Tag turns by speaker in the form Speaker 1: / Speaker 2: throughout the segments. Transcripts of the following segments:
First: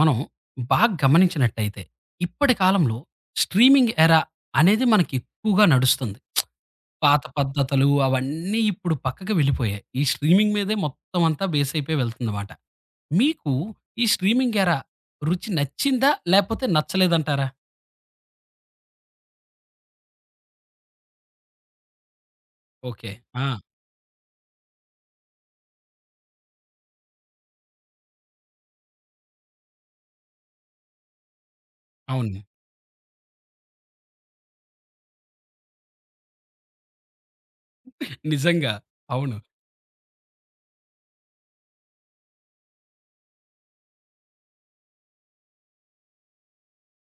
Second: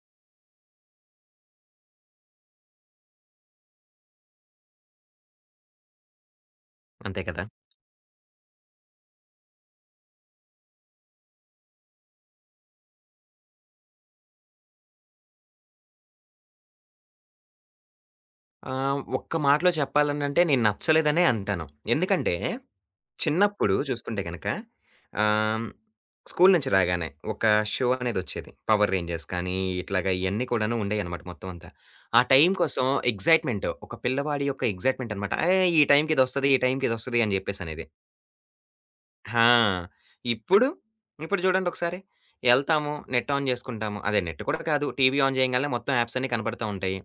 Speaker 1: మనం బాగ గమనించినట్టయితే, ఇప్పడి కాలంలో స్ట్రీమింగ్ ఎరా అనేది మనకి ఎక్కువగా నడుస్తుంది. పాత
Speaker 2: అంతే కదా!
Speaker 1: పద్ధతులు అవన్నీ ఇప్పుడు పక్కకు వెళ్ళిపోయాయి. ఈ స్ట్రీమింగ్ మీదే మొత్తమంతా బేసయిపోయి వెళ్తుందన్నమాట. మీకు ఈ స్ట్రీమింగ్ ఎరా రుచి నచ్చిందా? లేపోతే నచ్చలేదంటారా?
Speaker 2: ఆహ్, ఒక్క మాటలో చెప్పాలనంటే నేను నచ్చలేదనే అంటాను. ఎందుకంటే
Speaker 1: ఓకే. ఆ!
Speaker 2: చిన్నప్పుడు చూసుకుంటే గనక, ఆహ్, స్కూలు నుంచి రాగానే ఒక షో అనేదొచ్చేది. 'పవర్ రేంజర్స్' కానీ ఇట్లాగ ఇయన్ని కూడాను ఉండేయన్నమాట మొత్తమంతా.
Speaker 1: ఆ!
Speaker 2: ఆ
Speaker 1: ఉంది.
Speaker 2: టైం కోసం ఎక్స్‌సైట్‌మెంటు, ఒక పిల్లవాడి యొక్క ఎక్స్‌సైట్‌మెంటన్నమాట. ఏయ్! ఈ టైమ్‌కిదొస్తది, ఈ టైమ్‌కిదొస్తది అని జెప్పేసనేది.
Speaker 1: నిజంగా. అవును.
Speaker 2: ఆ! ఇప్పుడు ఇప్పుడు చూడండొకసారి, ఎళ్తాము నెట్ ఆన్ చేసుకుంటాము అదే నెట్ కూడా కాదు. టీవీ ఆన్ జేయంగాలనే మొత్తం యాప్సన్ని కనపడతా ఉంటాయి.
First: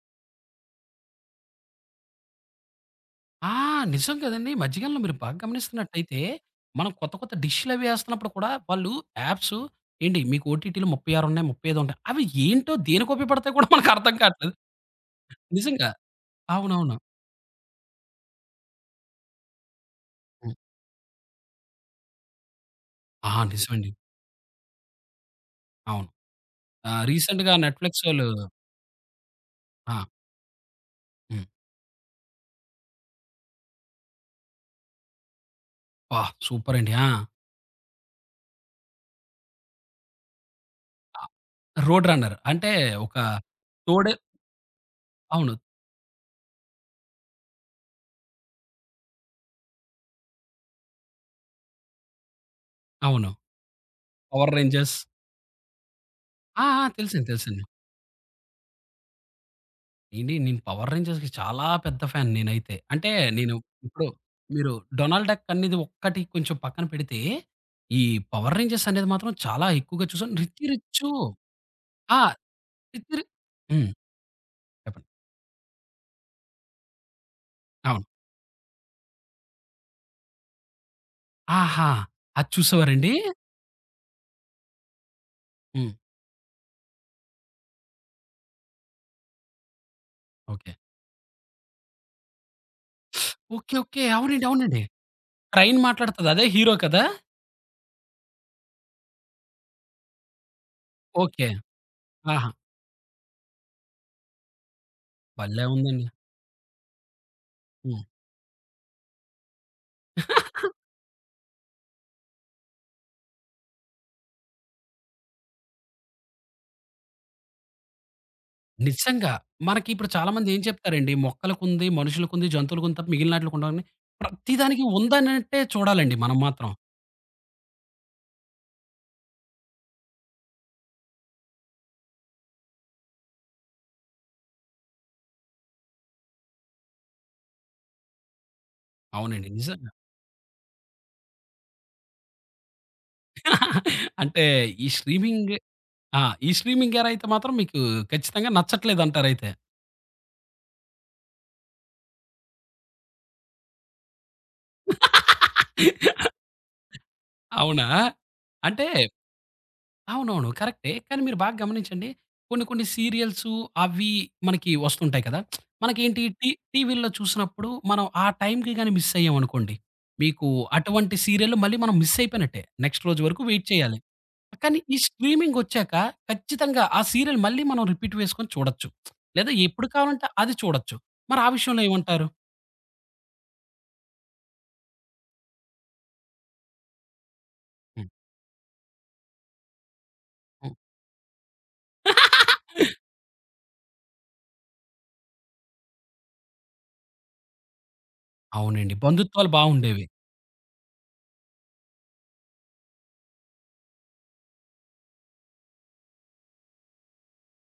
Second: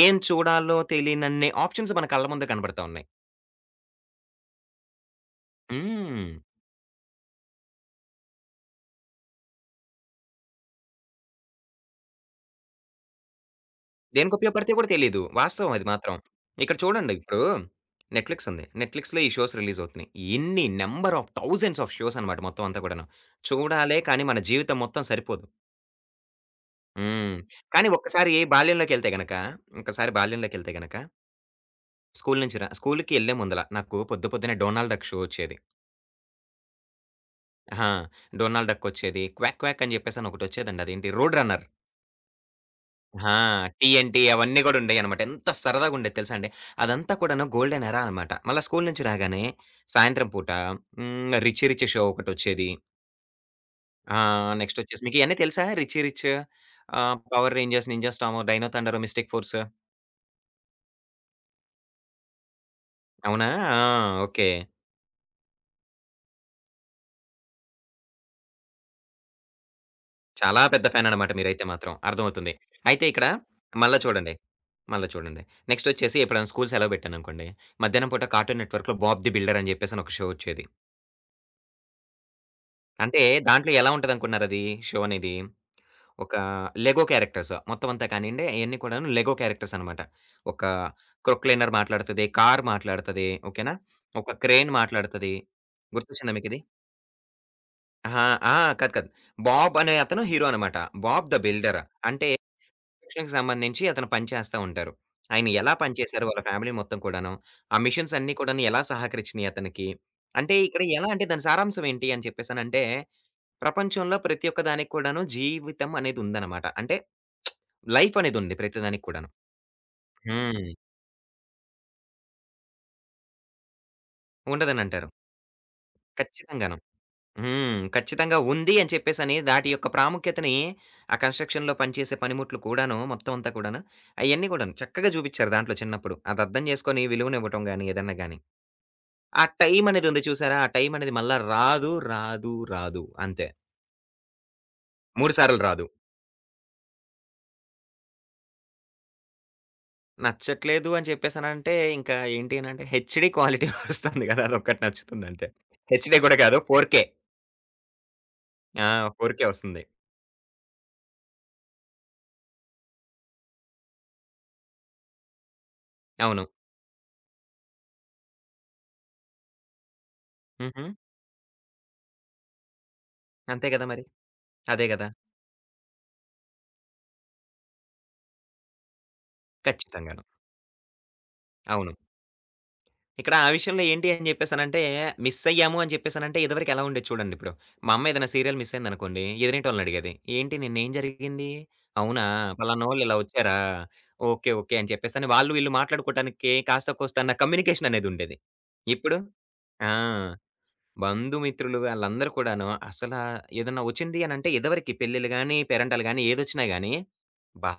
Speaker 2: ఏం చూడాలో తెలీనన్ని ఆప్షన్స్ మన కళ్ళ ముందే కనబడతావున్నాయి.
Speaker 1: ఆ! నిజం గదండీ! మధ్యకాలంలో మీరు బాగ గమనిస్తున్నట్టయితే,
Speaker 2: హ్మ్.
Speaker 1: మనం కొత్త, కొత్త డిష్‌ల‌వి ఏస్తున్నప్పుడు కూడా వాళ్ళు యాప్సు, ఏండి మీకు ఓటిటి‌లు 36 ఉన్నాయి, 35 ఉంటాయి. అవి ఏంటో, దేనికుపయోగా పడతాయొ కూడా మనకర్థం కాట్లేదు.
Speaker 2: దేనికుపయోగపడతాయో గూడా తెలియదు. వాస్తవం అది
Speaker 1: నిజంగా.
Speaker 2: మాత్రం. ఇక్కడ
Speaker 1: అవునవును.
Speaker 2: చూడండి ఇప్పుడు నెట్‌ఫ్లిక్సుంది. నెట్‌ఫ్లిక్స్‌లో ఈ షోస్ రిలీజవుతున్నయి.
Speaker 1: హ్మ్.
Speaker 2: ఎన్ని నంబర్ ఆఫ్, థౌసండ్స్ ఆఫ్ షోసన్నమాట మొత్తమంతా కూడాను.
Speaker 1: ఆ! నిజమండి.
Speaker 2: చూడాలే కానీ మన జీవితం మొత్తం సరిపోదు.
Speaker 1: అవును. ఆహ్,
Speaker 2: హ్మ్.
Speaker 1: రీసెంట్‌గా
Speaker 2: కానీ,
Speaker 1: నెట్‌‌‌‌ఫ్లిక్సోళ్ళు
Speaker 2: ఒక్కసారి బాల్యంలోకెళ్తే గనక,
Speaker 1: ఆ!
Speaker 2: ఒక్కసారి బాల్యంలోకెళ్తే గనక
Speaker 1: హ్మ్.
Speaker 2: స్కూలు నుంచి ర స్కూలుకి ఎల్లే ముందల నాకు పొద్దు పొద్దునే 'డోనాల్డ్‌ డక్' షో వచ్చేది.
Speaker 1: అబ్బా! సూపరండి. ఆ!
Speaker 2: అహ! 'డోనాల్డ్‌ డక్కొచ్చేది'. క్వాక్ క్వాక్ అని చెప్పేససి అనొకటొచ్చేదండి. అదేంటి? Road‌ runner.
Speaker 1: 'Road‌ runner.' అంటే ఒక
Speaker 2: ఆ! టీ ఎన్
Speaker 1: తోడే
Speaker 2: టీ అవన్నీ గూడా ఉండేవన్నమాట. ఎంత
Speaker 1: అవును.
Speaker 2: సరదాగ ఉండేది తెలుసా అండి. అదంతా కూడాను గోల్డెన్ ఎరా అన్నమాట. మల్ల స్కూలు నుంచి రాగానే, సాయంత్రం పూట హ్మ్. 'రిచీ రిచ్' షో ఒకటొచ్చేది.
Speaker 1: అవును.
Speaker 2: ఆ!
Speaker 1: Power‌
Speaker 2: next
Speaker 1: Rangers.
Speaker 2: ఒచ్చేసి మీకు ఇయన్నీ తెలుసా? 'రిచీ రిచ్'
Speaker 1: ఆ! ఆ!
Speaker 2: ఆహ్,
Speaker 1: తెలుసండి.
Speaker 2: 'పవర్‌
Speaker 1: తెలుసండి.
Speaker 2: Rangers', 'Ninja Storm', 'Dino Thunder', 'Mystic‌ Force'?
Speaker 1: ఏండి నేను 'పవర్‌ రేంజర్స్‌కి' చాలా పెద్ద ఫ్యాన్ నేనైతే. అంటే
Speaker 2: అవునా!
Speaker 1: నేను
Speaker 2: ఆ!
Speaker 1: ఇప్పుడు
Speaker 2: ఓకే.
Speaker 1: మీరు 'డొనాల్డ్‌ డక్' అనేది ఒక్కటి కొంచెం పక్కన పెడితే, ఈ 'పవర్‌‌ రేంజర్స్' అనేది మాత్రం చాలా ఎక్కువగా చుసాను.
Speaker 2: చాలా
Speaker 1: 'రిచీ
Speaker 2: పెద్ద ఫ్యాన్
Speaker 1: రిచ్చు'
Speaker 2: అన్నమాట మీరయితే మాత్రం.
Speaker 1: ఆ!
Speaker 2: అర్థమవుతుంది. అయితే
Speaker 1: రీచు
Speaker 2: ఇక్కడ
Speaker 1: హ్మ్.
Speaker 2: మల్లా చూడండి.
Speaker 1: చెప్పండి.
Speaker 2: మల్లా చూడండి. నెక్స్ట్ ఒచ్చేసి ఎప్పుడైనా స్కూలు సెలవు పెట్టాననుకోండి,
Speaker 1: అవును.
Speaker 2: మధ్యాహ్నం పూట 'కార్టూన్ నెట్‌వర్క్‌'లో 'బాబ్ ది బిల్డర్' అని చెప్పేసని ఒక షో ఒచ్చేది.
Speaker 1: ఆహా! అది చూసేవారండీ?
Speaker 2: అంటే దాంట్లో ఎలా ఉంటదనుకున్నారు అదీ, షో అనేది.
Speaker 1: హ్మ్.
Speaker 2: ఒకా లెగో క్యారెక్టర్స్ మొత్తం అంతా కానియండి, అయన్ని కూడాను లెగో క్యారెక్టర్సన్నమాట. ఒక
Speaker 1: ఓకే.
Speaker 2: క్రొక్‌లైనర్ మాట్లాడతది, కారు మాట్లాడతది.
Speaker 1: ఓకే.
Speaker 2: ఓకేనా?
Speaker 1: ఓకే.
Speaker 2: ఒక
Speaker 1: అవునండి!
Speaker 2: క్రేన్
Speaker 1: అవునండి!
Speaker 2: మాట్లాడతది.
Speaker 1: ట్రైన్ మాట్లాడతది
Speaker 2: గుర్తొచ్చింద
Speaker 1: అదే
Speaker 2: మీకిది?
Speaker 1: హీరో కదా?
Speaker 2: అహా! ఆ! కాదు. కాదు. బాబ్ అనే అతను హీరో అనమాట. 'Bob the
Speaker 1: okay.
Speaker 2: బిల్డర్' అంటే
Speaker 1: ఆహా!
Speaker 2: కన్‌స్ట్రక్షన్‌కి సంబంధించి అతను పని చేస్తా ఉంటారు. ఆయన
Speaker 1: భలే
Speaker 2: ఎలా పని
Speaker 1: ఉందండి!
Speaker 2: చేసారు వాళ్ళ ఫ్యామిలీ మొత్తం కూడాను? ఆ
Speaker 1: హ్మ్.
Speaker 2: మిషిన్స్ అన్ని కూడాను ఎలా సహకరిచ్చినయి అతనికి? అంటే ఇక్కడ ఎలా అంటే దాని సారాంశం ఏంటి? అని చెప్పేసనంటే ప్రపంచంలో ప్రతి ఒక్క దానికి కూడాను జీవితం అనేది ఉందనమాట. అంటే లైఫ్ అనేది ఉంది ప్రతి దానికి కూడాను.
Speaker 1: నిజంగా. మనకిప్పుడు చాలామంది ఏం
Speaker 2: హ్మ్.
Speaker 1: చెప్తారండి? మొక్కలకుంది, మనుషులకుంది, జంతువులకుంది తప్ప మిగిలినాట్లికుండవని, ప్రతి దానికి
Speaker 2: ఉండదనంటారు.
Speaker 1: ఉందన్నట్టే చూడాలండి మనం మాత్రం.
Speaker 2: ఖచ్చితంగాను. హ్మ్. ఖచ్చితంగా ఉంది అని చెప్పేసని దాటి యొక్క ప్రాముఖ్యతని ఆ కన్‌స్ట్రక్షన్‌లో పని చేసే పనిముట్లు కూడాను మొత్తం అంతా కూడాను అయన్ని కూడాను చక్కగా చూబిచ్చారు దాంట్లో చిన్నప్పుడు అదర్ధం చేసుకొని విలువనివ్వటం గాని ఏదన్నా గాని, ఆ
Speaker 1: అవునండి. నిజంగా.
Speaker 2: టైమనేది ఉంది చూసారా? ఆ టైమనేది మళ్ళా రాదు, రాదు, రాదు. అంతే.
Speaker 1: అంటే ఈ
Speaker 2: 3
Speaker 1: స్ట్రీమింగ్
Speaker 2: సార్లు రాదు.
Speaker 1: ఆ! ఈ స్ట్రీమింగ్ గేరయితే మాత్రం మీకు ఖచ్చితంగా నచ్చట్లేదంటారయితే.
Speaker 2: నచ్చట్లేదు అని చెప్పేసనంటే ఇంకా ఏంటి అనంటే హెచ్‌డీ క్వాలిటీ ఒస్తుంది కదా! అదొక్కటి నచ్చుతుందంతే. హెచ్‌డీ కూడా కాదు 4కే
Speaker 1: అవునా? అంటే
Speaker 2: ఆ! 4కే ఒస్తుంది.
Speaker 1: అవునవును. కరెక్టే. కానీ మీరు బాగ గమనించండి. కొన్ని కొన్ని సీరియల్సు అవి మనకి వస్తుంటాయి కదా! మనకేంటి
Speaker 2: అవును.
Speaker 1: టీ టీవీ‌లో చూస్తున్నప్పుడు మనం ఆ టైం‌కి గాని మిస్సయ్యామనుకోండి, మీకు
Speaker 2: హుహు.
Speaker 1: అటువంటి సీరియల్లు మళ్ళీ మనం మిసయిపోయినట్టే. నెక్స్ట్ రోజు వరకు వెయిట్
Speaker 2: అంతే కదా!
Speaker 1: చేయాలి.
Speaker 2: మరి.
Speaker 1: కానీ
Speaker 2: అదే
Speaker 1: ఈ
Speaker 2: గదా!
Speaker 1: స్ట్రీమింగొచ్చాక ఖచ్చితంగా ఆ సీరియలు మళ్ళీ మనం రిపీట్ వేసుకొని చూడొచ్చు. లేదా ఎప్పుడు
Speaker 2: ఖచ్చితంగాను.
Speaker 1: కావాలంటే అది చూడొచ్చు. మరి ఆ విషయంలో
Speaker 2: అవును.
Speaker 1: ఏమంటారు?
Speaker 2: ఇక్కడ ఆ విషయంలో ఏంటి అని చెప్పేసనంటే మిస్సయ్యాము అని చెప్పేసనంటే ఇదివరకెలా ఉండేది చూడండి ఇప్పుడు. మా
Speaker 1: హ్మ్.
Speaker 2: అమ్మేదైనా సీరియల్ మిస్సయిందనుకోండి, ఎదురింటోళ్లనడిగేది. "ఏంటి
Speaker 1: హ్మ్.
Speaker 2: నిన్నేం జరిగింది? అవునా? పలానోళ్ళు ఇలా ఒచ్చారా? ఓకే. ఓకే." అని చెప్పేసని వాళ్ళు వీళ్ళు మాట్లాడుకోవటానికి కాస్త కోస్త అన్న కమ్యూనికేషన్ అనేదుండేది.
Speaker 1: అవునండి.
Speaker 2: ఇప్పుడు,
Speaker 1: బంధుత్వాలు
Speaker 2: ఆ!
Speaker 1: బావుండేవి.
Speaker 2: బంధు మిత్రులు వాళ్ళందరూ కూడాను అసల ఏదన్న ఒచ్చింది అనంటే ఇదివరకి పెళ్లిలు గాని పేరంటాలు గాని ఏదొచ్చినా గాని "అబ్బా!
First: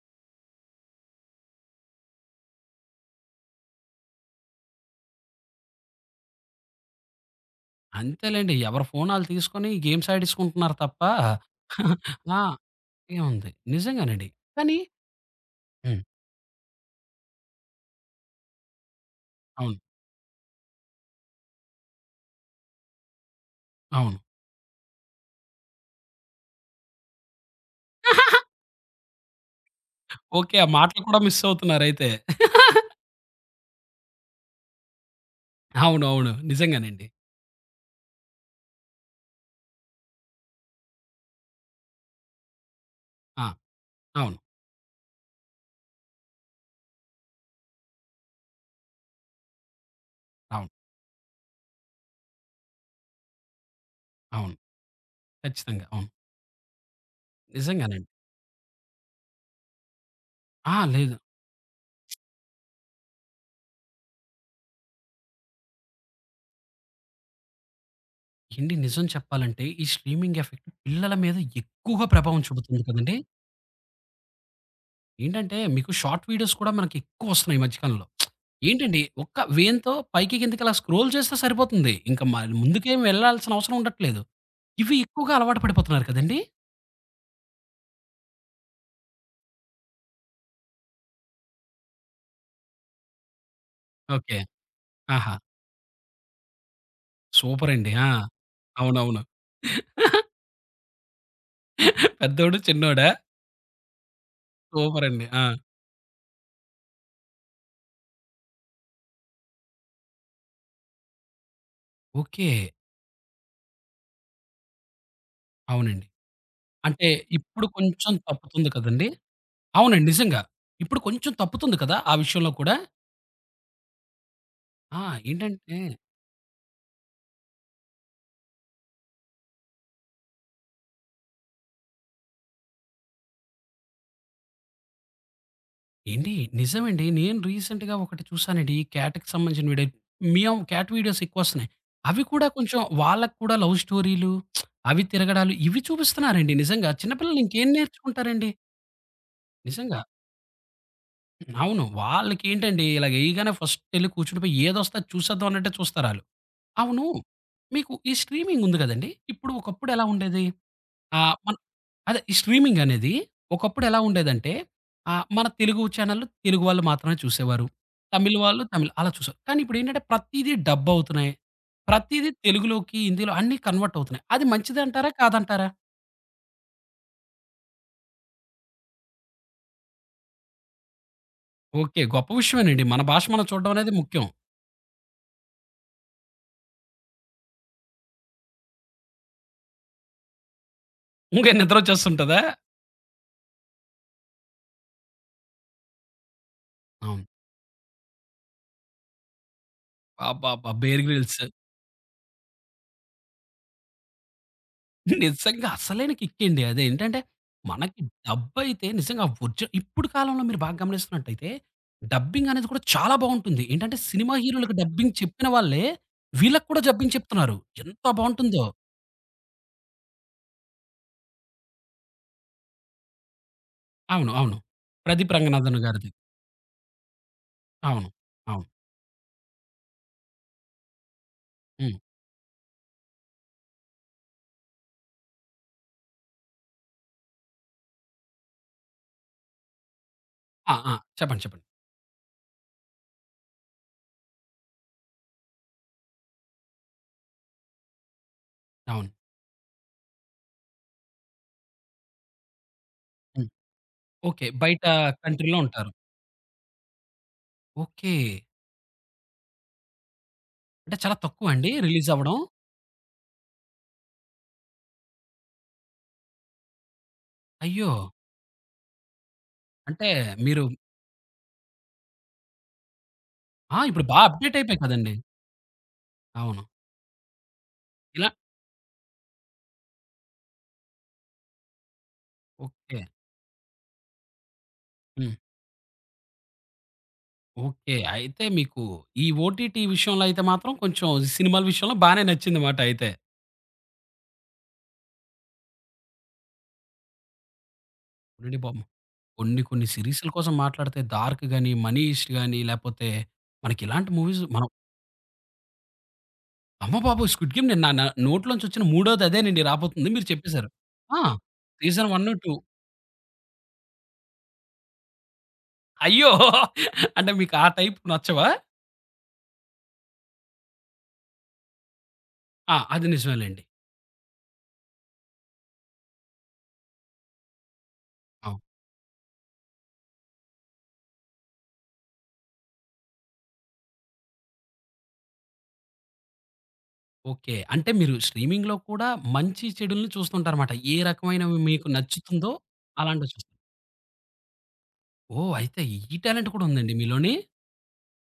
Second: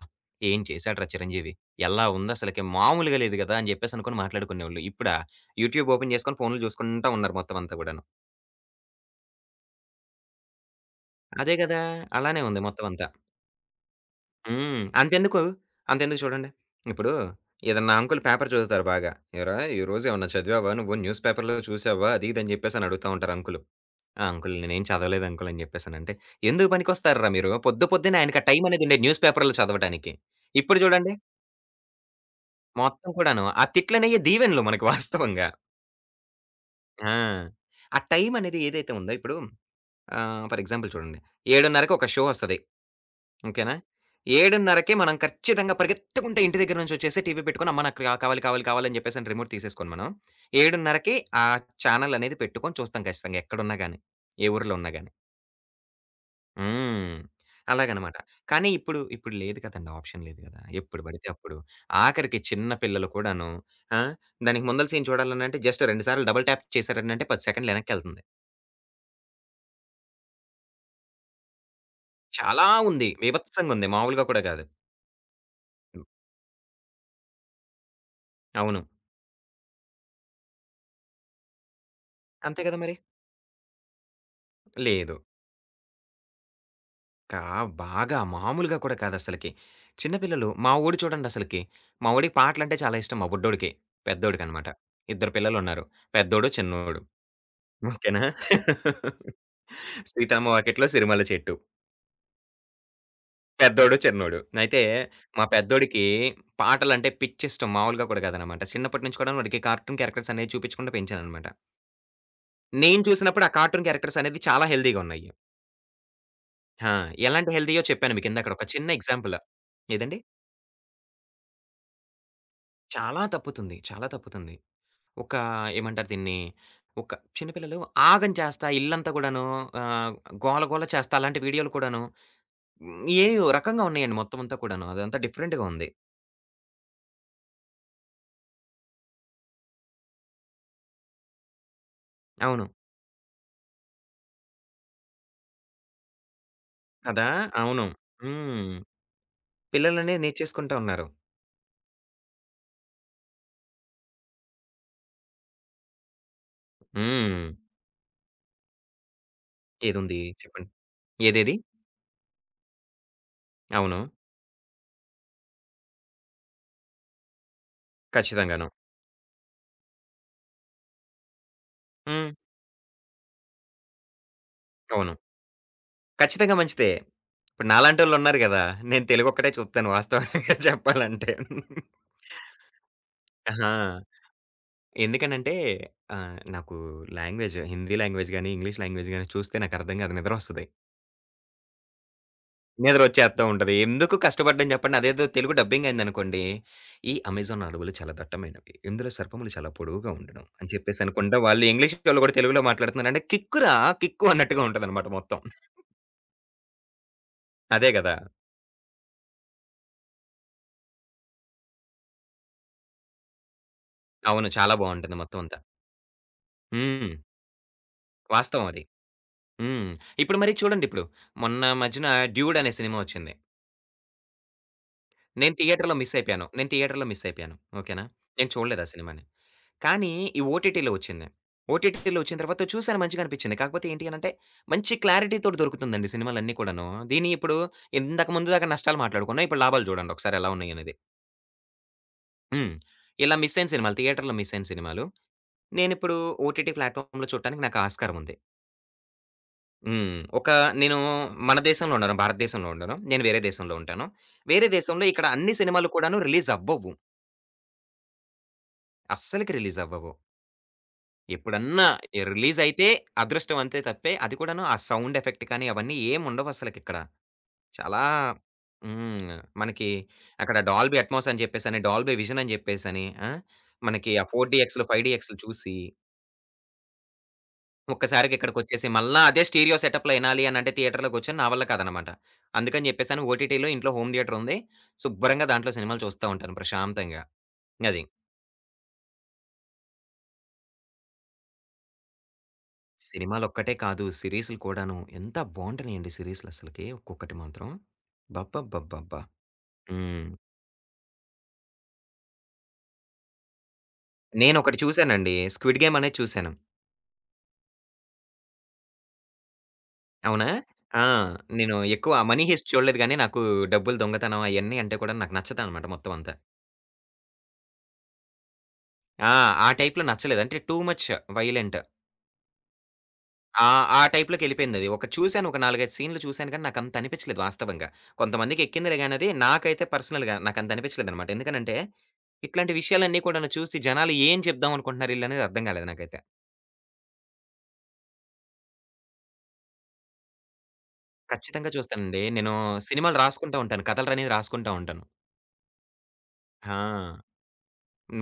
Speaker 2: ఏం చేసాడురా చిరంజీవి, ఎలా ఉంది అసలకి మాములుగా లేదు గదా!" అని చెప్పేసనుకొని మాట్లాడుకునేవాళ్ళు. ఇప్పుడా యూట్యూబ్ ఓపెన్ చేసుకొని ఫోనులు జూసుకుంటా ఉన్నారు మొత్తం అంతా గూడాను.
Speaker 1: అంతేలెండి. ఎవరి ఫోన్ ఆళ్లు తీసుకొని గేమ్స్ ఆడేసుకుంటున్నారు తప్ప
Speaker 2: అదే గదా!
Speaker 1: ఆ!
Speaker 2: అలానే ఉంది మొత్తం అంతా.
Speaker 1: ఏముంది. నిజంగానండి. కానీ
Speaker 2: హ్మ్. అంతెందుకు?
Speaker 1: హ్మ్.
Speaker 2: అంతెందుకు చూడండి. ఇప్పుడు ఏదైనా అంకులు పేపరు జదువుతారు బాగా. "ఏరా!
Speaker 1: అవును.
Speaker 2: ఈరోజు ఏమన్నా చదివావా నువ్వు న్యూస్‌పేపర్‌లో చూసావా?" అది ఇది అని జెప్పేసని అడుగుతా ఉంటారు అంకులు.
Speaker 1: అవును.
Speaker 2: అంకులు నేనేం చదవలేదు అంకులు అని జెప్పేసనంటే "ఎందుకు పనికొస్తార్రా మీరు? పొద్దు పొద్దున్నే ఆయనకా టైం అనేదుండేది న్యూస్‌ పేపర్లు చదవటానికి
Speaker 1: ఓకే. ఆ
Speaker 2: ఇప్పుడు
Speaker 1: మాటలు
Speaker 2: జూడండి."
Speaker 1: కూడా మిస్సవుతున్నారయితే.
Speaker 2: మొత్తం కూడాను. ఆ తిట్లునయ్యి దీవెనలు మనకు వాస్తవంగా.
Speaker 1: అవునవును. నిజంగానండి.
Speaker 2: ఆ! ఆ టైం అనేది ఏదైతే ఉందో ఇప్పుడు ఆహ్, ఫర్ ఎగ్జాంపుల్ చూడండి. 7:30కి ఒక షో ఒస్తది.
Speaker 1: ఆ!
Speaker 2: ఓకేనా?
Speaker 1: అవును.
Speaker 2: 7:30కి మనం ఖచ్చితంగా పరిగెత్తుకుంటే ఇంటి దగ్గర నుంచొచ్చేసి టీవీ పెట్టుకొని అమ్మ నాకు కావాలి, కావాలి, కావాలి అని జెప్పేసని రిమోట్ తీసేసుకొని మనం
Speaker 1: అవును.
Speaker 2: 7:30కి ఆ చానెల్ అనేది పెట్టుకొని చూస్తాం ఖచ్చితంగా ఎక్కడున్నా గాని. ఏ
Speaker 1: అవును.
Speaker 2: ఊర్లో ఉన్నా గాని.
Speaker 1: ఖచ్చితంగా! అవును.
Speaker 2: హ్మ్.
Speaker 1: నిజంగానండి.
Speaker 2: అలాగనమాట. కానీ ఇప్పుడు, ఇప్పుడు లేదు కదండీ! ఆప్షన్ లేదు గదా!
Speaker 1: ఆ!
Speaker 2: ఎప్పుడు
Speaker 1: లేదు.
Speaker 2: బడితే అప్పుడు ఆఖరికి చిన్న పిల్లలు కూడాను. ఆ! దానికి ముందల సీన్ చూడాలనంటే జస్ట్ 2 సార్లు డబుల్ ట్యాప్ చేసారనంటే 10 సెకండ్లెనక్కెళ్తుంది.
Speaker 1: ఏండి నిజం చెప్పాలంటే, ఈ స్ట్రీమింగెఫెక్ట్ పిల్లల మీద ఎక్కువగా ప్రభావం
Speaker 2: చాలా
Speaker 1: చూపుతుంది
Speaker 2: ఉంది.
Speaker 1: కదండీ!
Speaker 2: బీభత్సంగుంది. మాములుగా కూడా కాదు.
Speaker 1: ఏంటంటే, మీకు
Speaker 2: హ్మ్.
Speaker 1: షార్ట్ వీడియోస్ కూడా ఎక్కువొస్తున్నాయి ఈ మధ్య కాలంలో.
Speaker 2: అవును.
Speaker 1: ఏంటండి ఒక వేళ్తో పైకి, కిందకలా స్క్రోల్ చేస్తే సరిపోతుంది. ఇంకా మర్
Speaker 2: అంతే కదా! మరి.
Speaker 1: ముందుకేం వెళ్ళాల్సిన అవసరం ఉండట్లేదు. ఇవి
Speaker 2: లేదు.
Speaker 1: ఎక్కువగా అలవాటు పడిపోతున్నారు కదండీ!
Speaker 2: కా బాగా మామూలుగా కూడా కాదసలకి. చిన్న పిల్లలు మా వోడు చూడండసలకి, మా వోడికి పాటలంటే చాలా ఇష్టం. మా బుడ్డోడికి
Speaker 1: ఓకే.
Speaker 2: పెద్దోడికనమాట. ఇద్దరు
Speaker 1: ఆహా!
Speaker 2: పిల్లలున్నారు. పెద్దోడు, చిన్నోడు.
Speaker 1: సూపరండి. ఆ!
Speaker 2: ఓకేనా!
Speaker 1: అవునవును.
Speaker 2: 'సీతమ్మ వాకిట్లో సిరిమల్లే చెట్టు.'
Speaker 1: పెద్దోడు, చిన్నోడా?
Speaker 2: పెద్దోడు, చిన్నోడు. అయితే,
Speaker 1: సూపరండి.
Speaker 2: మా
Speaker 1: ఆ!
Speaker 2: పెద్దోడికి పాటలంటే పిచ్చిష్టం మాములుగా కూడా కాదనమాట. చిన్నప్పటి నుంచి కూడా వాడికి కార్టూన్ క్యారెక్టర్సనే చూపించకుండా పెంచాననమాట.
Speaker 1: ఓకే.
Speaker 2: నేను చూసినప్పుడు, ఆ కార్టూన్ క్యారెక్టర్సనేది చాలా హెల్తీగా ఉన్నాయి.
Speaker 1: అవునండి.
Speaker 2: ఆ!
Speaker 1: అంటే
Speaker 2: ఎలాంటి
Speaker 1: ఇప్పుడు
Speaker 2: హెల్తీయో
Speaker 1: కొంచెం
Speaker 2: చెప్పాను మీకు ఇందాకడ ఒక
Speaker 1: తప్పుతుంది
Speaker 2: చిన్న
Speaker 1: కదండీ!
Speaker 2: ఎగ్జాంపులు.
Speaker 1: అవునండి
Speaker 2: ఏదండి?
Speaker 1: నిజంగా. ఇప్పుడు కొంచెం తప్పుతుంది కదా! ఆ విషయంలో కూడా.
Speaker 2: చాలా తప్పుతుంది. చాలా తప్పుతుంది.
Speaker 1: ఆ!
Speaker 2: ఒక
Speaker 1: ఏంటంటే
Speaker 2: ఏమంటారు దీన్ని ఒక చిన్న పిల్లలు ఆగం చేస్తా ఇల్లంతా కూడాను ఆహ్, గోల, గోల చేస్తా అలాంటి వీడియోలు కూడాను ఏయో, రకంగా ఉన్నాయండి మొత్తమంతా కూడాను. అదంతా డిఫరెంట్‍గా ఉంది.
Speaker 1: ఏండి నిజం అండి. నేను రీసెంట్‍గా ఒకటి చూసానండి, ఈ క్యాట్‍కి సంబంధించిన వీడియో. Meow cat వీడియోసెక్కువస్తున్నాయి. అవి కూడా
Speaker 2: అవును.
Speaker 1: కొంచెం వాళ్ళకి కూడా లవ్ స్టోరీలు, అవి తిరగడాలు, ఇవి చూపిస్తున్నారండి నిజంగా. చిన్న
Speaker 2: కదా!
Speaker 1: పిల్లలు ఇంకేం
Speaker 2: అవును.
Speaker 1: నేర్చుకుంటారండి.
Speaker 2: హ్మ్.
Speaker 1: నిజంగా.
Speaker 2: పిల్లలనే నేర్చేసుకుంటా ఉన్నారు.
Speaker 1: అవును. వాళ్ళకేంటండి ఇలా యేయగానే ఫస్టెళ్లి కూర్చుడి పోయి, ఏదస్తే అది చూసేద్దాం అన్నట్టే చూస్తారాళ్ళు. అవును,
Speaker 2: హ్మ్.
Speaker 1: మీకు ఈ స్ట్రీమింగుంది గదండీ! ఇప్పుడు ఒకప్పుడెలా
Speaker 2: ఏదుంది
Speaker 1: ఉండేది?
Speaker 2: చెప్పండి.
Speaker 1: ఆహ్,
Speaker 2: ఏదేది?
Speaker 1: మన్ అదే ఈ స్ట్రీమింగనేది ఒకప్పుడు ఎలా
Speaker 2: అవును.
Speaker 1: ఉండేదంటే, ఆహ్, మన తెలుగు చానెల్లు తెలుగు వాళ్ళు మాత్రమే చూసేవారు. తమిళ్ వాళ్ళు
Speaker 2: ఖచ్చితంగాను.
Speaker 1: తమిళ్, అలా చూసేవారు. కానీ ఇప్పుడేంటంటే, ప్రతీది డబ్బవుతున్నాయి. ప్రతీది
Speaker 2: హ్మ్.
Speaker 1: తెలుగులోకి, హిందీలో అన్ని కన్వర్ట్ అవుతున్నాయి. అది మంచిదంటారా
Speaker 2: అవును.
Speaker 1: కాదంటారా?
Speaker 2: ఖచ్చితంగా మంచిదే. ఇప్పుడు నాలాంటోళ్ళున్నారు గదా! నేను తెలుగొక్కటే చూత్తను వాస్తవంగా చెప్పాలంటే.
Speaker 1: ఓకే. గొప్ప విషయమేనండి. మన భాష మనం
Speaker 2: ఆహా!
Speaker 1: చూడ్డమనేది ముఖ్యం.
Speaker 2: ఎందుకనంటే ఆహ్, నాకు లాంగ్వేజు, హిందీ లాంగ్వేజ్‍గాని, ఇంగ్లీష్ లాంగ్వేజ్‍గాని చూస్తే నాకర్థం కాదు, నిద్రొస్తది.
Speaker 1: ఇంగే నిద్రొచ్చేస్తుంటదా?
Speaker 2: నిద్ర ఒచ్చేత్తా ఉంటది. ఎందుకు కష్టపడ్డం జెప్పండి? అదేదో తెలుగు డబ్బింగైందనుకోండి, "ఈ
Speaker 1: అవును.
Speaker 2: అమెజాన్ అడవులు చాలా దట్టమైనవి. ఇందులో సర్పములు చాలా పొడువుగా ఉండును."
Speaker 1: అబ్బబ్బ!
Speaker 2: అని
Speaker 1: బేర్
Speaker 2: చెప్పేసనుకుండ
Speaker 1: గ్రిల్స్.
Speaker 2: వాళ్ళు ఇంగ్లీష్ వాళ్ళు కూడా తెలుగులో మాట్లాడుతున్నారంటే కిక్ రా కిక్కు! అన్నట్టుగా ఉంటదన్నమాట మొత్తం.
Speaker 1: నిజంగా. అసలైన కిక్ అండి అది ఏంటంటే,
Speaker 2: అదే
Speaker 1: మనకి
Speaker 2: గదా!
Speaker 1: డబ్ అయితే నిజంగా ఒరిజినల్ ఇప్పుడు కాలంలో మీరు బాగా గమనిస్తున్నట్లయితే, డబ్బింగనేది కూడా చాలా బావుంటుంది. ఏంటంటే సినిమా
Speaker 2: అవును. చాలా
Speaker 1: హీరోలకి డబ్బింగ్
Speaker 2: బావుంటది
Speaker 1: చెప్పిన
Speaker 2: మొత్తమంతా.
Speaker 1: వాళ్ళే, వీళ్ళకి కూడా డబ్బింగ్
Speaker 2: హ్మ్.
Speaker 1: చెప్తున్నారు ఎంత బావుంటుందో!
Speaker 2: వాస్తవమది. హ్మ్. ఇప్పుడు మరి చూడండిప్పుడు. మొన్నా మధ్యన 'డ్యూడ్' అనే సినిమా ఒచ్చింది.
Speaker 1: అవును. అవును. ప్రదీప్
Speaker 2: నేను
Speaker 1: రంగనాథన్
Speaker 2: థియేటర్‌లో
Speaker 1: గారిది.
Speaker 2: మిసైపోయాను. నేను థియేటర్‌లో మిసైపోయాను. ఓకేనా!
Speaker 1: అవును.
Speaker 2: నేను
Speaker 1: అవును.
Speaker 2: చూడలేదు ఆ సినిమాని. కానీ, ఈ ఓటిటిలో ఒచ్చింది.
Speaker 1: హ్మ్.
Speaker 2: ఓటిటిలో ఒచ్చిన తర్వాత చూశాను మంచిగానిపించింది. కాకపోతే ఏంటి అని అంటే మంచి క్లారిటీతోటి దొరుకుతుందండి సినిమాలన్ని కూడాను. దీన్ని ఇప్పుడు ఇంతక ముందు దాకా నష్టాలు మాట్లాడుకున్నాం, ఇప్పుడు లాభాలు జూడండి ఒకసారెలా
Speaker 1: ఆ!
Speaker 2: ఉన్నాయనేది.
Speaker 1: ఆ! చెప్పండి. చెప్పండి.
Speaker 2: హ్మ్. ఇలా మిసైన సినిమాలు థియేటర్‌లో మిసైన సినిమాలు నేనిప్పుడు ఓటిటి ప్లాట్‌ఫార్మ్‌లో చూడటానికి నాకు ఆస్కారముంది.
Speaker 1: అవును.
Speaker 2: హ్మ్. ఒక నేను మన దేశంలో ఉండను. భారతదేశంలో ఉండను. నేను వేరే
Speaker 1: హ్మ్.
Speaker 2: దేశంలో ఉంటాను.
Speaker 1: ఓకే.
Speaker 2: వేరే
Speaker 1: బయట
Speaker 2: దేశంలో ఇక్కడ అన్ని
Speaker 1: కంట్రీలో
Speaker 2: సినిమాలు
Speaker 1: ఉంటారు.
Speaker 2: కూడాను రిలీజవ్వవు.
Speaker 1: ఓకే.
Speaker 2: అస్సలకి రిలీజవ్వవు.
Speaker 1: అంటే చాలా తక్కువండి
Speaker 2: ఎప్పుడన్నా ఎ
Speaker 1: రిలీజవ్వడం?
Speaker 2: రిలీజయితే అదృష్టవంతే తప్పే, అది కూడాను ఆ సౌండ్ ఎఫెక్ట్ కానీ అవన్నీ ఏముండవు అసలకిక్కడ.
Speaker 1: అయ్యో!
Speaker 2: చాలా హ్మ్. మనకి
Speaker 1: అంటే,
Speaker 2: అక్కడ
Speaker 1: మీరు
Speaker 2: డాల్‌బి అట్‌మోస్ అని జెప్పేసని, డాల్‌బి విజన్ అని జెప్పేసని, ఆ!
Speaker 1: ఆ! ఇప్పుడు
Speaker 2: మనకి
Speaker 1: బాగా
Speaker 2: ఆ ఫోర్
Speaker 1: అప్‌డేటయిపోయాయి
Speaker 2: డి‌ఎక్సులు, ఫైవ్
Speaker 1: కదండీ.
Speaker 2: డి‌ఎక్సులు చూసి
Speaker 1: అవును. ఇలా
Speaker 2: ఒక్కసారిగా ఇక్కడికొచ్చేసి, మల్ల అదే స్టీరియో సెటప్‌లో ఇనాలి అనంటే థియేటర్‌లో కూర్చుని నా వల్ల కాదనమాట. అందుకని
Speaker 1: ఓకే.
Speaker 2: జెప్పేసను ఓటిటి‌లో ఇంట్లో హోమ్ థియేటరుంది,
Speaker 1: హ్మ్.
Speaker 2: శుభ్రంగా దాంట్లో సినిమాలు చూస్తా ఉంటాను ప్రశాంతంగా.
Speaker 1: ఓకే.
Speaker 2: అది.
Speaker 1: అయితే మీకు ఈ ఓటిటి విషయంలో అయితే మాత్రం కొంచెం సినిమాల విషయంలో బానే నచ్చిందమాట అయితే.
Speaker 2: సినిమాలొక్కటే కాదు. సీరీసులు కూడాను. ఎంత బావుంటున్నయండి సీరీస్‌లసలకి, ఒక్కొక్కటి మాత్రం.
Speaker 1: అండి పాపం,
Speaker 2: అబ్బబ్బబ్బబ్బా!
Speaker 1: కొన్ని కొన్ని సీరీసుల
Speaker 2: హ్మ్.
Speaker 1: కోసం మాట్లాడితే 'డార్క్' గాని, 'మనీ‌హీ‌స్ట్' గాని, లేపోతే మనకిలాంటి మూవీస్ మనం
Speaker 2: నేనొకటి చూసానండి 'స్క్విడ్ గేమ్' అనేది చూసాను.
Speaker 1: అమ్మ బాబోయ్! 'స్క్విడ్ గేమ్' నే నా నోట్లో నుంచొచ్చిన మూడోదదేనండి రాబోతుంది, మీరు
Speaker 2: అవునా!
Speaker 1: చెప్పేసారు.
Speaker 2: ఆ!
Speaker 1: ఆ!
Speaker 2: నేను
Speaker 1: సీజన్
Speaker 2: ఎక్కువ
Speaker 1: 1, 2
Speaker 2: 'మనీ‌హీ‌స్ట్' చూడలేదు గాని, నాకు డబ్బులు దొంగతనం అయన్ని అంటే కూడా నాకు నచ్చదన్నమాట
Speaker 1: అయ్యో!
Speaker 2: మొత్తమంతా.
Speaker 1: అంటే మీకు ఆ టైపు నచ్చవా?
Speaker 2: ఆ! ఆ టైప్‌లో నచ్చలేదు అంటే టూ ముచ్ వైలెంట్.
Speaker 1: ఆ! అది నిజమే లెండి.
Speaker 2: ఆ! ఆ టైపులోకెళ్ళిపోయింది అది. ఒకటి చూసాను ఒక 4, 5 సీన్లు చూసాను గాని నాకంత అనిపిచ్చలేదు వాస్తవంగా.
Speaker 1: అవును.
Speaker 2: కొంతమందికెక్కిందిలే గాని అది, నాకైతే పర్సనల్‌గా నాకంతనిపిచ్చలేదన్నమాట. ఎందుకనంటే, ఇట్లాంటి విషయాలన్ని కూడాను చూసి జనాలేం చెప్దాం అనుకుంటున్నారు ఈల్లనేది అర్థం గాలేదు నాకైతే.
Speaker 1: ఓకే. అంటే మీరు స్ట్రీమింగ్‌లో కూడా మంచి, చెడులుని చూస్తూ ఉంటారు మాట. ఏ రకమైనవి
Speaker 2: కచ్చితంగా
Speaker 1: మీకు
Speaker 2: చూస్తానండి.
Speaker 1: నచ్చుతుందో
Speaker 2: నేను సినిమాలు
Speaker 1: అలాంటివి చూస్త్
Speaker 2: రాసుకుంట ఉంటాను కథలు రనేవి రాసుకుంటా ఉంటాను.
Speaker 1: ఓహ్! అయితే ఈ టాలెంట్ కూడా
Speaker 2: ఆ!
Speaker 1: ఉందండి మీలోని?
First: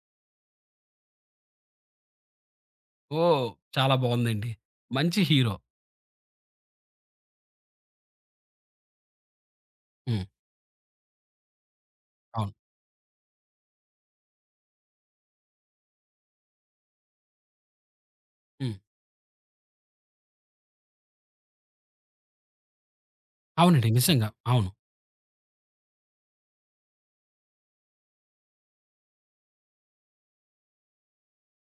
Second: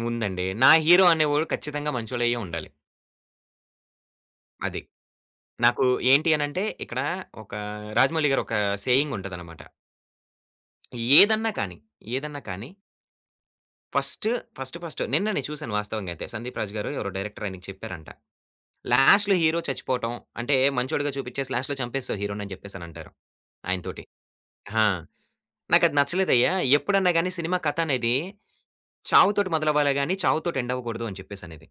Speaker 2: ఉందండి. నా హీరో అనేవాడు ఖచ్చితంగా మంచోళ్ళయ్యే ఉండాలి.
Speaker 1: ఓహ్! చాలా బావుందండి!
Speaker 2: అది.
Speaker 1: మంచి హీరో.
Speaker 2: నాకు ఏంటి అనంటే ఇక్కడ ఒక రాజమౌళి గారు ఒక సేయింగ్ ఉంటదనమాట.
Speaker 1: హ్మ్.
Speaker 2: ఏదన్నా కానీ, ఏదన్నా
Speaker 1: అవును.
Speaker 2: కాని ఫస్ట్ ఫస్ట్ ఫస్ట్ నిన్న నేను చూసాను వాస్తవంగా అయితే. సందీప్ రాజు గారు ఎవరో డైరెక్టర్ ఆయనకి చెప్పారంట.
Speaker 1: హ్మ్.
Speaker 2: "లాస్ట్‌లో హీరో చచ్చిపోవటం అంటే మంచోడిగా చూపిచ్చేసి, లాస్ట్‌లో చంపేసావు హీరో‌ని" అని జెప్పేసి అనంటారు ఆయన
Speaker 1: అవునండి.
Speaker 2: తోటి.
Speaker 1: నిజంగా. అవును.
Speaker 2: ఆ! "నాకది నచ్చలేదయ్యా! ఎప్పుడన్నా గాని, సినిమా కథ అనేది చావుతోటి మొదలవ్వాలే గాని, చావుతోటి ఎండ్ అవ్వకూడదు" అని చెప్పసనేది.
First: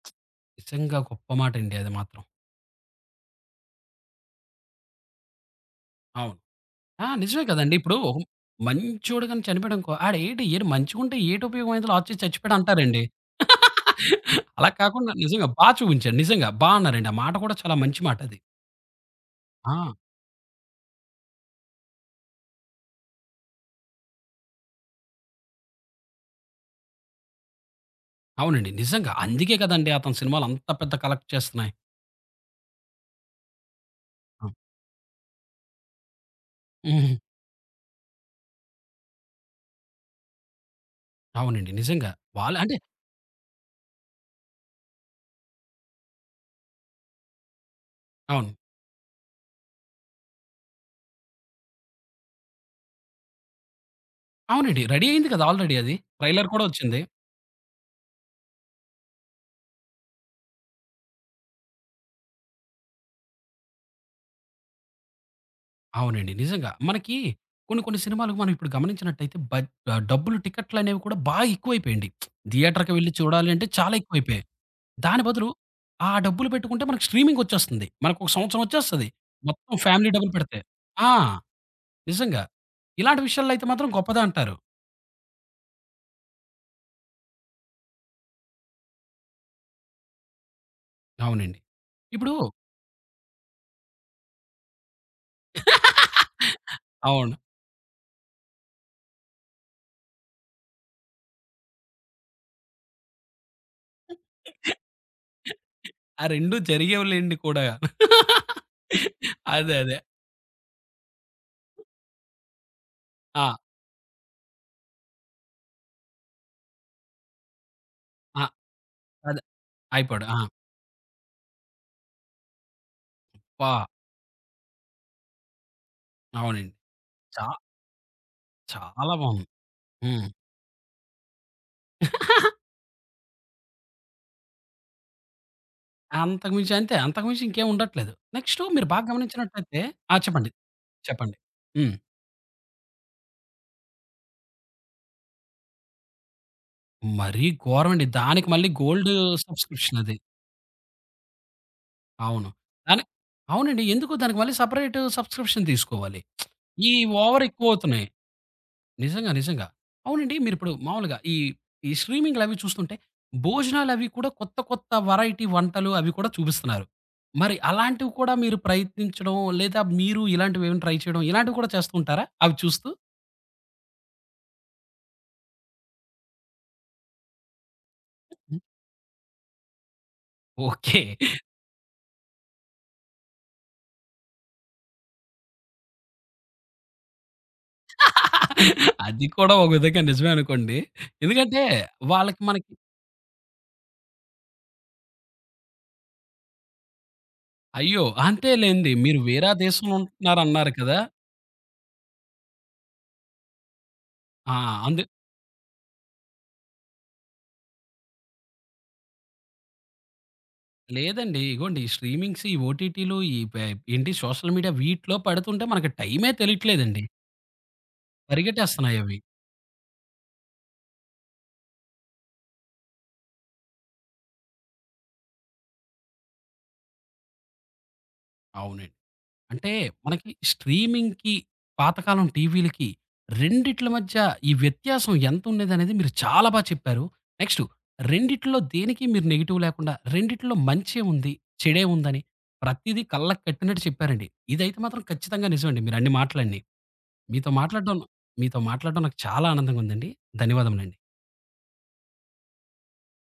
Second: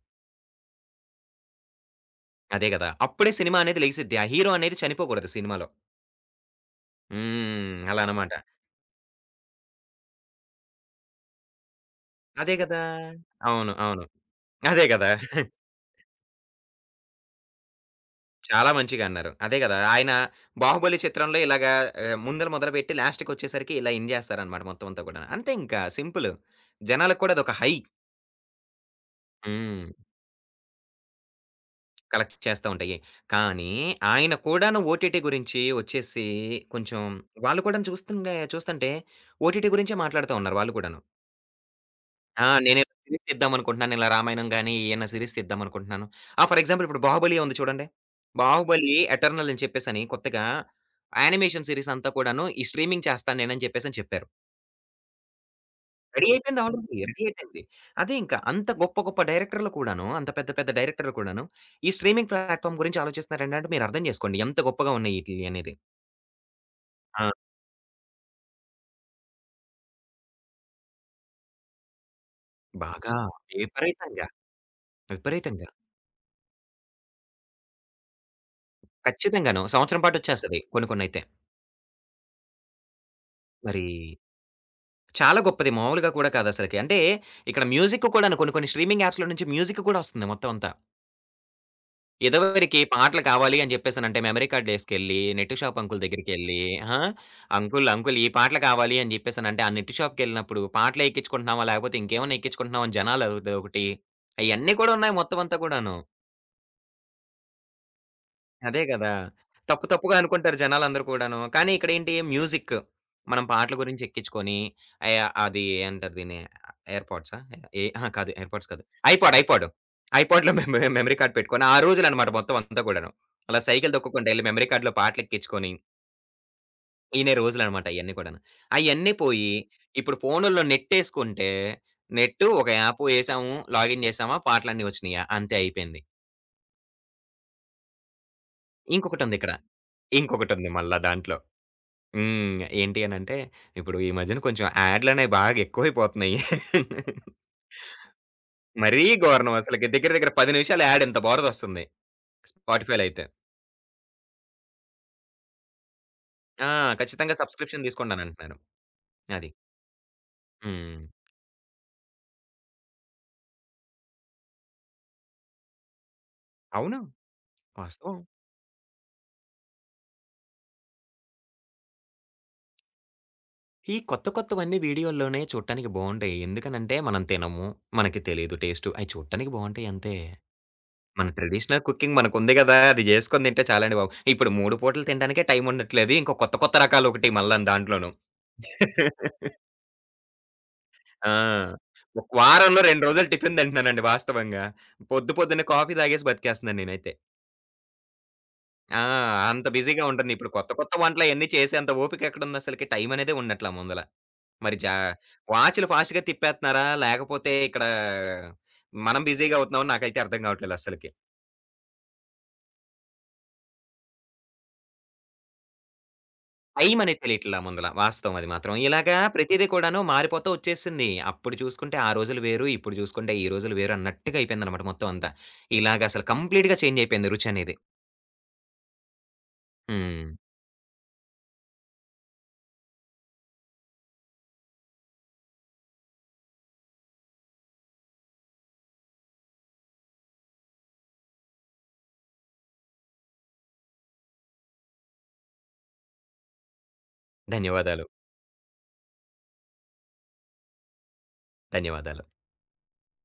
Speaker 1: నిజంగా గొప్ప మాటండి. అది మాత్రం.
Speaker 2: అదే గదా! అప్పుడే సినిమా అనేది లెగిసిద్ది. ఆ హీరో అనేది చనిపోగూడదు సినిమాలో.
Speaker 1: అవును. ఆ! నిజమే కదండీ!
Speaker 2: హ్మ్.
Speaker 1: ఇప్పుడు
Speaker 2: అలానమాట.
Speaker 1: మంచోడు గాని చనిపోయాడనుకో, ఆడు ఏంటి, మంచిగుంటే ఏంటి ఉపయోగమైందో లాస్ట్‌కి
Speaker 2: అదే గదా!
Speaker 1: చచ్చిపోయాడంటారండి.
Speaker 2: అవును. అవును.
Speaker 1: అలా
Speaker 2: అదే గదా!
Speaker 1: కాకుండా నిజంగా బా చూపించారు. నిజంగా. బా అన్నారండి ఆ మాట కూడా చాలా మంచి మాటది.
Speaker 2: చాలా మంచిగా అన్నారు. అదే గదా!
Speaker 1: ఆ!
Speaker 2: ఆయన 'బాహుబలి' చిత్రంలో ఇలాగా ఆహ్, ముందల మొదలుపెట్టి, లాస్ట్‌కొచ్చేసరికి ఇలా ఎండ్ జేస్తారనమాట మొత్తం అంతా కూడాను. అంతే ఇంకా సింపులు. జనాలకి కూడా అదొక హై.
Speaker 1: అవునండి నిజంగా. అందుకే కదండి
Speaker 2: హ్మ్.
Speaker 1: అతని సినిమాలు అంత పెద్ద కలెక్ట్ చేస్తున్నాయి!
Speaker 2: కలెక్ట్ చేస్తా ఉంటాయి. కానీ, ఆయన
Speaker 1: ఆ!
Speaker 2: కూడాను ఓటీటీ గురించి ఒచ్చేసి కొంచెం
Speaker 1: హుహు.
Speaker 2: వాళ్ళుని కూడా చూస్తుంటే చూస్తుంటే ఓటీటీ గురించే మాట్లాడుతా ఉన్నారు వాళ్ళు కూడాను.
Speaker 1: అవునండి. నిజంగా
Speaker 2: ఆ!
Speaker 1: వాళ్ళు అంటే
Speaker 2: నేను సీరీస్ తీద్దామనుకుంటున్నాను 'రామాయణం' గాని ఏయన్నా సీరీస్ తీద్దామనుకుంటున్నాను. ఆ! ఫర్ ఎగ్జాంపుల్ ఇప్పుడు 'బాహుబలి' ఉంది చూడండి.
Speaker 1: అవును.
Speaker 2: 'బాహుబలి' ఎటర్నల్ అని చెప్పేసని కొత్తగా యానిమేషన్ సీరీసంతా కూడాను, ఈ "స్ట్రీమింగ్ చేస్తా నేనని" చెప్పేసని చెప్పారు.
Speaker 1: అవునండి. రెడీ అయింది కదా ఆల్రెడీ అది.
Speaker 2: రెడీ
Speaker 1: ట్రైలర్
Speaker 2: అయిపోయింది.
Speaker 1: కూడా ఒచ్చింది.
Speaker 2: ఆల్రెడీ రెడీ అయిపోయింది. అదే ఇంకా అంత గొప్ప, గొప్ప డైరెక్టర్‌లు కూడాను, అంత పెద్ద, పెద్ద డైరెక్టర్‌లు కూడాను ఈ స్ట్రీమింగ్ ప్లాట్‌ఫార్మ్ గురించి ఆలోచిస్తున్నారంటే, మీరర్థం చేసుకోండి ఎంత గొప్పగా ఉన్నాయి ఈటిలియి అనేది.
Speaker 1: అవునండి. నిజంగా! మనకి
Speaker 2: ఆ!
Speaker 1: కొన్ని, కొన్ని సినిమాలు మనం ఇప్పుడు గమనించినట్లైతే, బ ఆహ్, డబ్బులు టికెట్లనేవి కూడా బాగా ఎక్కువైపోయింది. థియేటర్‌కి వెళ్లి
Speaker 2: బాగా.
Speaker 1: చూడాలి అంటే చాలా
Speaker 2: విపరీతంగా.
Speaker 1: ఎక్కువైపోయాయి. దాని బదులు
Speaker 2: విపరీతంగా.
Speaker 1: ఆ డబ్బులు పెట్టుకుంటే, మనకి స్ట్రీమింగొచ్చేస్తుంది మనకు ఒక సంవత్సరం ఒచ్చేస్తది.
Speaker 2: ఖచ్చితంగాను.
Speaker 1: మొత్తం
Speaker 2: సంవత్సరం
Speaker 1: ఫ్యామిలీ డబ్బులు పెడితే.
Speaker 2: పాటొచ్చేస్తది కొన్ని,
Speaker 1: ఆ!
Speaker 2: కొన్నయితే.
Speaker 1: నిజంగా ఇలాంటి విషయాల్లో అయితే
Speaker 2: మరి.
Speaker 1: మాత్రం గొప్పదంటారు.
Speaker 2: చాలా గొప్పది మాములుగా కూడా కాదసలకి. అంటే, ఇక్కడ మ్యూజిక్ కూడా కొన్ని, కొన్ని స్ట్రీమింగ్ యాప్స్‌లో నుంచి మ్యూజిక్ కూడా ఒస్తుంది మొత్తం అంతా.
Speaker 1: అవునండి. ఇప్పుడు
Speaker 2: ఇదవరికి పాటలు కావాలి అని జెప్పేసనంటే మెమరీ కార్డ్ ఏసుకెళ్ళి, నెట్టు షాపంకుల్ దగ్గరికెళ్లి, ఆ!
Speaker 1: అవును.
Speaker 2: "అంకుల్ అంకుల్ ఈ పాటలు కావాలి" అని జెప్పేసనంటే, ఆ నెట్ షాప్‌కెళ్ళినప్పుడు "పాటలెక్కించుకుంటున్నావా, లేకపోతే ఇంకేమైనా ఎక్కించుకుంటున్నావా?" అని జనాలు అదొకటి అయన్ని కూడున్నాయి మొత్తమంతా కూడాను.
Speaker 1: ఆ రెండు జరిగేవిలెండి కూడా
Speaker 2: అదే గదా!
Speaker 1: అదే.
Speaker 2: తప్పు
Speaker 1: అదే.
Speaker 2: తప్పుగా అనుకుంటారు జనాలందరు కూడాను. కానీ ఇక్కడేంటి, మ్యూజిక్. మనం
Speaker 1: ఆ!
Speaker 2: పాటలు గురించెక్కించుకొని, అయ అది ఏమంటారు దిన్ని, ఎయిర్ పాడ్సా? ఎ అహ కాదు
Speaker 1: ఆ!
Speaker 2: ఎయిర్‌ పాడ్స్ కాదు. ఐపాడ్,
Speaker 1: అదే.
Speaker 2: IPod,
Speaker 1: iPod. ఆ!
Speaker 2: ఐపాడ్‌లో మె మెమరీ కార్డ్ పెట్టుకొని, ఆ రోజులనమాట మొత్తమంతా గూడాను. అలా
Speaker 1: పా
Speaker 2: సైకిల్ దొక్కుకుంటా వెళ్లి మెమరీ కార్డ్‌లో పాటలెక్కించుకొని
Speaker 1: అవునండి.
Speaker 2: ఇనే
Speaker 1: చా
Speaker 2: రోజులనమాట అయన్ని కూడాను. అయన్ని
Speaker 1: చాలా బాగుంది.
Speaker 2: పోయి, ఇప్పుడు
Speaker 1: హ్మ్.
Speaker 2: ఫోనుల్లో నెట్టేసుకుంటే, నెట్, ఒక యాప్ ఏసాము, లాగిన్ జేసామా పాటలన్ని ఒచ్చినియా అంతే అయిపోయింది.
Speaker 1: అంతకు మించి, అంతే అంతకు మించేం ఉండట్లేదు. నెక్స్టు, మీరు బాగా
Speaker 2: ఇంకొకటుందిక్కడ.
Speaker 1: గమనించినట్లయితే ఆ! చెప్పండి.
Speaker 2: ఇంకొకటుంది మల్లా దాంట్లో
Speaker 1: చెప్పండి. హ్మ్.
Speaker 2: హ్మ్. ఏంటి అనంటే, ఇప్పుడు ఈ మధ్యన కొంచుం యాడ్‌లనేవి బాగా ఎక్కువైపోతున్నాయి.
Speaker 1: మరీ గోరమండి. దానికి మళ్ళి
Speaker 2: మరీ
Speaker 1: గోల్డ్
Speaker 2: ఘోరనమసలకి దగ్గిర
Speaker 1: సబ్‌స్క్రి‌ప్‌షనది.
Speaker 2: దగ్గిర 10 నిమిషాలు యాడ్ ఇంత బరుదొస్తుంది
Speaker 1: అవును. కానీ,
Speaker 2: స్పాటిఫైలో అయితే.
Speaker 1: అవునండి. ఎందుకు దానికి మళ్ళీ సెపరేట్ సబ్‌‌స్క్రి‌ప్‌ష‌న్ దీసుకోవాలి.
Speaker 2: ఆ!
Speaker 1: ఈ
Speaker 2: ఖచ్చితంగా సబ్‌స్క్రి‌ప్‌షన్
Speaker 1: ఓవరెక్కువవుతున్నాయి.
Speaker 2: తీసుకోండనంటున్నాను.
Speaker 1: నిజంగా.
Speaker 2: అది.
Speaker 1: నిజంగా. అవునండి. మీరిప్పుడు
Speaker 2: హ్మ్.
Speaker 1: మామూలుగా ఈ ఈ స్ట్రీమింగులవి చూస్తుంటే, భోజనాలవి కూడా కొత్త కొత్త వేరైటీ వంటలు అవి కూడా చూపిస్తున్నారు.
Speaker 2: అవును.
Speaker 1: మరి అలాంటివి
Speaker 2: వాస్తవం.
Speaker 1: కూడా మీరు ప్రయత్నించడం, లేదా మీరు ఇలాంటివేమైనా ట్రై చేయడం ఇలాంటివి కూడా చేస్తూంటారా అవి చూస్తూ?
Speaker 2: ఈ కొత్త కొత్తవన్ని వీడియోల్లోనే చూట్టానికి బాగుండేయి. ఎందుకనంటే, మనం తినము, మనకి తెలీదు
Speaker 1: హ్మ్.
Speaker 2: టేస్టు. అయి చూడటానికి బాగుంటాయంతే.
Speaker 1: ఓకే.
Speaker 2: మన ట్రెడిషనల్ కుకింగ్ మనకుంది గదా! అది జేసుకొని తింటే చాలండి బాబు. ఇప్పుడు 3 పుటలు తినడానికే టైముండట్లేదు. ఇంకో కొత్త కొత్త రకాలొకటి మల్ల దాంట్లోను.
Speaker 1: అది కూడా ఒక విధంగా నిజమే అనుకోండి.
Speaker 2: ఆ!
Speaker 1: ఎందుకంటే
Speaker 2: ఒక
Speaker 1: వాళ్ళకి మనకి
Speaker 2: వారంలో 2 రోజులు టిఫిన్ తింటున్నానండి వాస్తవంగా. పొద్దు పొద్దునే కాఫీ తాగేసి, బతికేస్తన్నా నేనైతే.
Speaker 1: అయ్యో! అంతేలేండి.
Speaker 2: ఆ!
Speaker 1: మీరు వేరా
Speaker 2: అంత
Speaker 1: దేశంలో
Speaker 2: బిజీగా ఉంటందిప్పుడు కొత్త
Speaker 1: ఉంటున్నారన్నారు
Speaker 2: కొత్త
Speaker 1: కదా!
Speaker 2: వంటలయన్ని చేసేంత ఓపికెక్కడుందసలకి? టైమనేదే ఉన్నట్ల ముందల.
Speaker 1: ఆ!
Speaker 2: మరి చా
Speaker 1: అంద్
Speaker 2: వాచులు ఫాస్ట్‌గా తిప్పేత్తన్నారా, లేకపోతే ఇక్కడా మనం బిజీగవుతున్నాం నాకైతే అర్థం గావట్లేదస్సలకి.
Speaker 1: లేదండి. ఇగోండి. స్ట్రీమింగ్స్ ఈ ఓటీటీలు, ఈ బె ఏంటి సోషల్ మీడియా వీటిలో పడుతుంటే మనకు టైమే తెలీట్లేదండి.
Speaker 2: టైమనేది తెలియట్లా ముందల వాస్తవది మాత్రం.
Speaker 1: పరిగెట్టేస్తన్నాయవి.
Speaker 2: ఇలాగా ప్రతిది కూడాను మారిపోతూ ఒచ్చేసింది. అప్పుడు చూసుకుంటే ఆ రోజులు వేరు, ఇప్పుడు చూసుకుంటే ఈ రోజులు వేరన్నట్టుగా అయిపోయిందనమాట మొత్తమంతా ఇలాగసలు కంప్లీట్‌గా చేంజయిపోయింది రుచనేది.
Speaker 1: అవునం అంటే మనకి
Speaker 2: హ్మ్.
Speaker 1: స్ట్రీమింగ్‌కి, పాతకాలం టీవీలికి రెండిట్ల మధ్య ఈ వ్యత్యాసం ఎంతుండేదనేది మీరు చాలా బాగా చెప్పారు. నెక్స్టు. రెండిట్లో దేనికి మీరు నెగెటివ్ లేకుండా రెండిట్లో మంచే ఉంది, చెడే ఉందని ప్రతీదీ కళ్ళకి కట్టినట్టు చెప్పారండి. ఇదైతే మాత్రం ఖచ్చితంగా నిజమండి మీరన్ని మాటలండి. మీతో మాట్లాడ్డం
Speaker 2: ధన్యవాదాలు.
Speaker 1: మీతో మాట్లాడ్డం నాకు చాలా ఆనందంగుందండి. ధన్యవాదములండి.
Speaker 2: ధన్యవాదాలు.